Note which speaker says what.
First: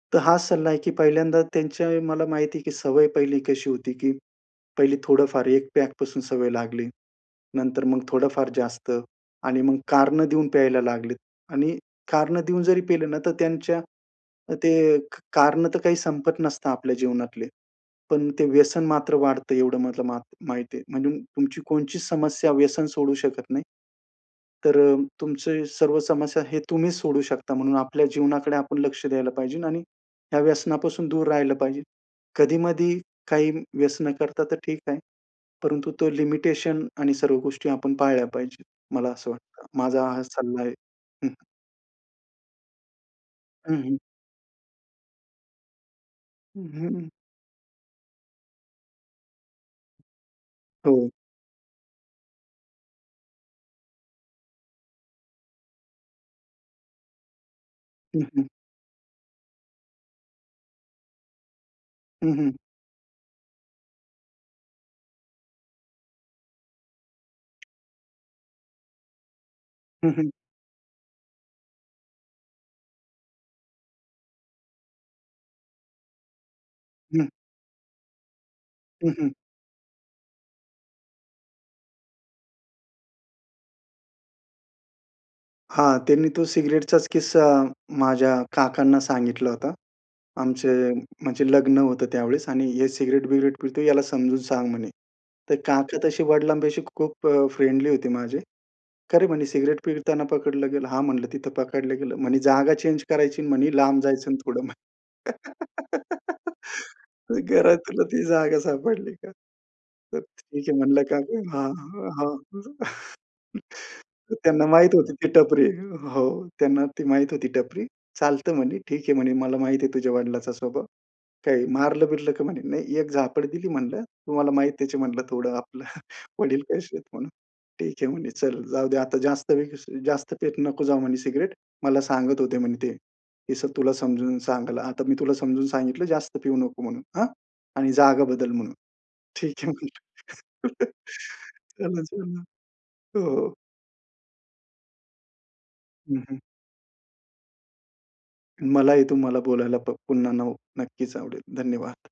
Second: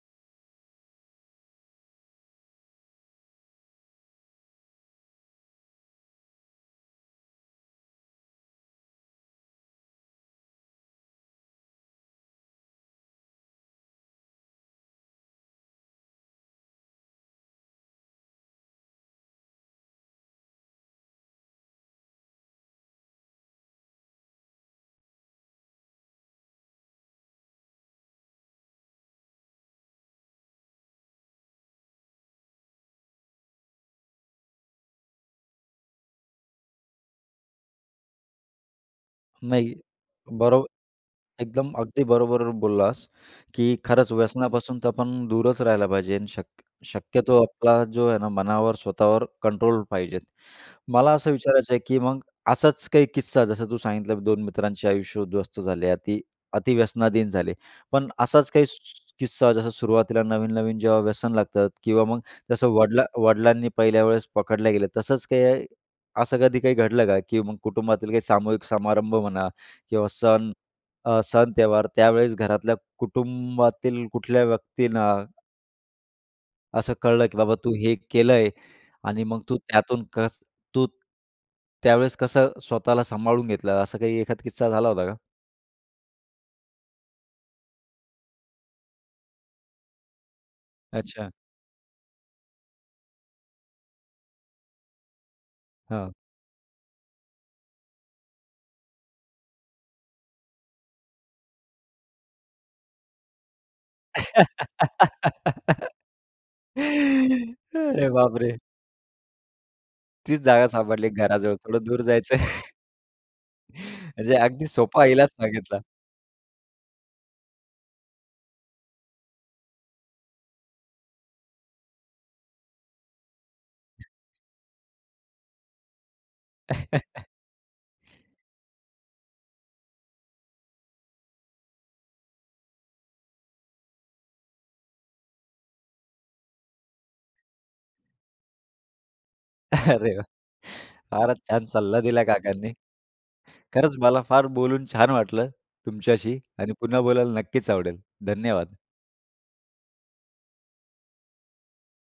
Speaker 1: तर हा सल्ला आहे की पहिल्यांदा त्यांच्या मला माहिती आहे की सवय पहिली कशी होती, की पहिले थोडंफार एक पॅकपासून सवय लागली. नंतर मग थोडंफार जास्त आणि मग कारणं देऊन प्यायला लागलेत आणि कारणं देऊन जरी पिले ना तर त्यांच्या अ, ते एक कारणं तर काही संपत नसतं आपल्या जीवनातले. पण ते व्यसन मात्र वाढतं, एवढं मला मात माहिती आहे. म्हणजे तुमची कोणची समस्या व्यसन सोडू शकत नाही. तर अ, तुमचे सर्व समस्या हे तुम्हीच सोडू शकता. म्हणून आपल्या जीवनाकडे आपण लक्ष द्यायला पाहिजे आणि या व्यसनापासून दूर राहिलं पाहिजे. कधी-मधी काही व्यसन करता तर ठीक आहे. परंतु तो लिमिटेशन आणि सर्व गोष्टी आपण पाळल्या पाहिजेत मला असं वाटतं.
Speaker 2: नाही.
Speaker 1: माझा हा सल्ला
Speaker 2: बरोब
Speaker 1: आहे. हं.
Speaker 2: एकदम अगदी बरोबर बोललास
Speaker 1: हं,
Speaker 2: की
Speaker 1: हं.
Speaker 2: खरंच व्यसनापासून तर आपण दूरच राहायला पाहिजे. शक
Speaker 1: अ, हं.
Speaker 2: शक्यतो आपला जो आहे ना, मनावर स्वतःवर कंट्रोल पाहिजे.
Speaker 1: हो.
Speaker 2: मला असं विचारायचं आहे की मग असाच काही किस्सा जसं तू सांगितलं 2 मित्रांचे आयुष्य उध्वस्त झाले अति अति व्यसनाधीन झाले. पण
Speaker 1: हं, हं.
Speaker 2: असाच काही सु किस्सा जसं सुरुवातीला नवीन, नवीन जेव्हा व्यसन लागतात किंवा मग
Speaker 1: हं, हं.
Speaker 2: जसं वडला वडिलांनी पहिल्या वेळेस पकडल्या गेल्या तसंच काही असं कधी काही घडलं का की मग कुटुंबातील काही सामूहिक समारंभ म्हणा किंवा
Speaker 1: हं, हं.
Speaker 2: सण अ, सण त्यौहार त्यावेळेस घरातल्या कुटुंबातील कुठल्या व्यक्तींना असं कळलं
Speaker 1: हं.
Speaker 2: की बाबा तू हे केलं आहे
Speaker 1: हं,
Speaker 2: आणि
Speaker 1: हं.
Speaker 2: मग तू त्यातून कस तू त्यावेळेस कसं स्वतःला सांभाळून घेतलं असं काही एखादा किस्सा झाला होता का?
Speaker 1: हां. त्यांनी तो सिगारेटचाच किस्सा माझ्या काकांना सांगितला होता. आमचे
Speaker 2: अच्छा.
Speaker 1: म्हणजे लग्न होतं त्यावेळेस आणि "हे सिगारेट-बिगारेट पितो आहे याला समजून सांग म्हणे." तर काका
Speaker 2: हां.
Speaker 1: तशी वडिलांपाशी खूप अ, फ्रेंडली होती माझे. "का रे, म्हणे सिगारेट पिताना पकडलं गेलं." हां म्हणलं, "तिथं पकडलं गेलं. म्हणे जागा चेंज करायची आणि लांब जायचं थोडं. घरात तुला
Speaker 2: अरे
Speaker 1: ती
Speaker 2: बापरे!
Speaker 1: जागा सापडली का? तर
Speaker 2: तीच जागा
Speaker 1: ठीक आहे." म्हणलं,
Speaker 2: सापडली
Speaker 1: "काका.
Speaker 2: घराजवळ,
Speaker 1: हां
Speaker 2: थोडं दूर जायचं?
Speaker 1: हां.
Speaker 2: म्हणजे
Speaker 1: त्यांना
Speaker 2: अगदी
Speaker 1: माहीत
Speaker 2: सोपा
Speaker 1: होती ती
Speaker 2: इलाज
Speaker 1: टपरी.
Speaker 2: सांगितला.
Speaker 1: हो, त्यांना ते माहीत होती टपरी. चालतं म्हणे, ठीक आहे म्हणे, "मला माहिती आहे तुझ्या वडिलांचा स्वभाव. काही मारलं-बिरलं का म्हणे, नाही एक झापड दिली म्हणलं, तुम्हाला माहीत आहे म्हणलं थोडं आपलं वडील कसे आहेत म्हणून." ठीक आहे म्हणे, "चल जाऊ दे आता जास्त जास्त पित नको जाऊ म्हणे सिगारेट." मला सांगत होते म्हणे ते हे सगळं तुला समजून सांगलं. आता मी तुला समजून सांगितलं, "जास्त पिऊ नको म्हणून. अ, आणि जागा बदल म्हणून." ठीक आहे
Speaker 2: अरे
Speaker 1: म्हणलं.
Speaker 2: वाह! फारच छान सल्ला
Speaker 1: चला
Speaker 2: दिला
Speaker 1: चला
Speaker 2: काकांनी.
Speaker 1: हो.
Speaker 2: खरंच मला फार बोलून छान वाटलं
Speaker 1: हं,
Speaker 2: तुमच्याशी
Speaker 1: हं.
Speaker 2: आणि पुन्हा बोलायला नक्कीच आवडेल. धन्यवाद.
Speaker 1: मलाही तुम्हाला बोलायला प पुन्हा नव नक्कीच आवडेल. धन्यवाद.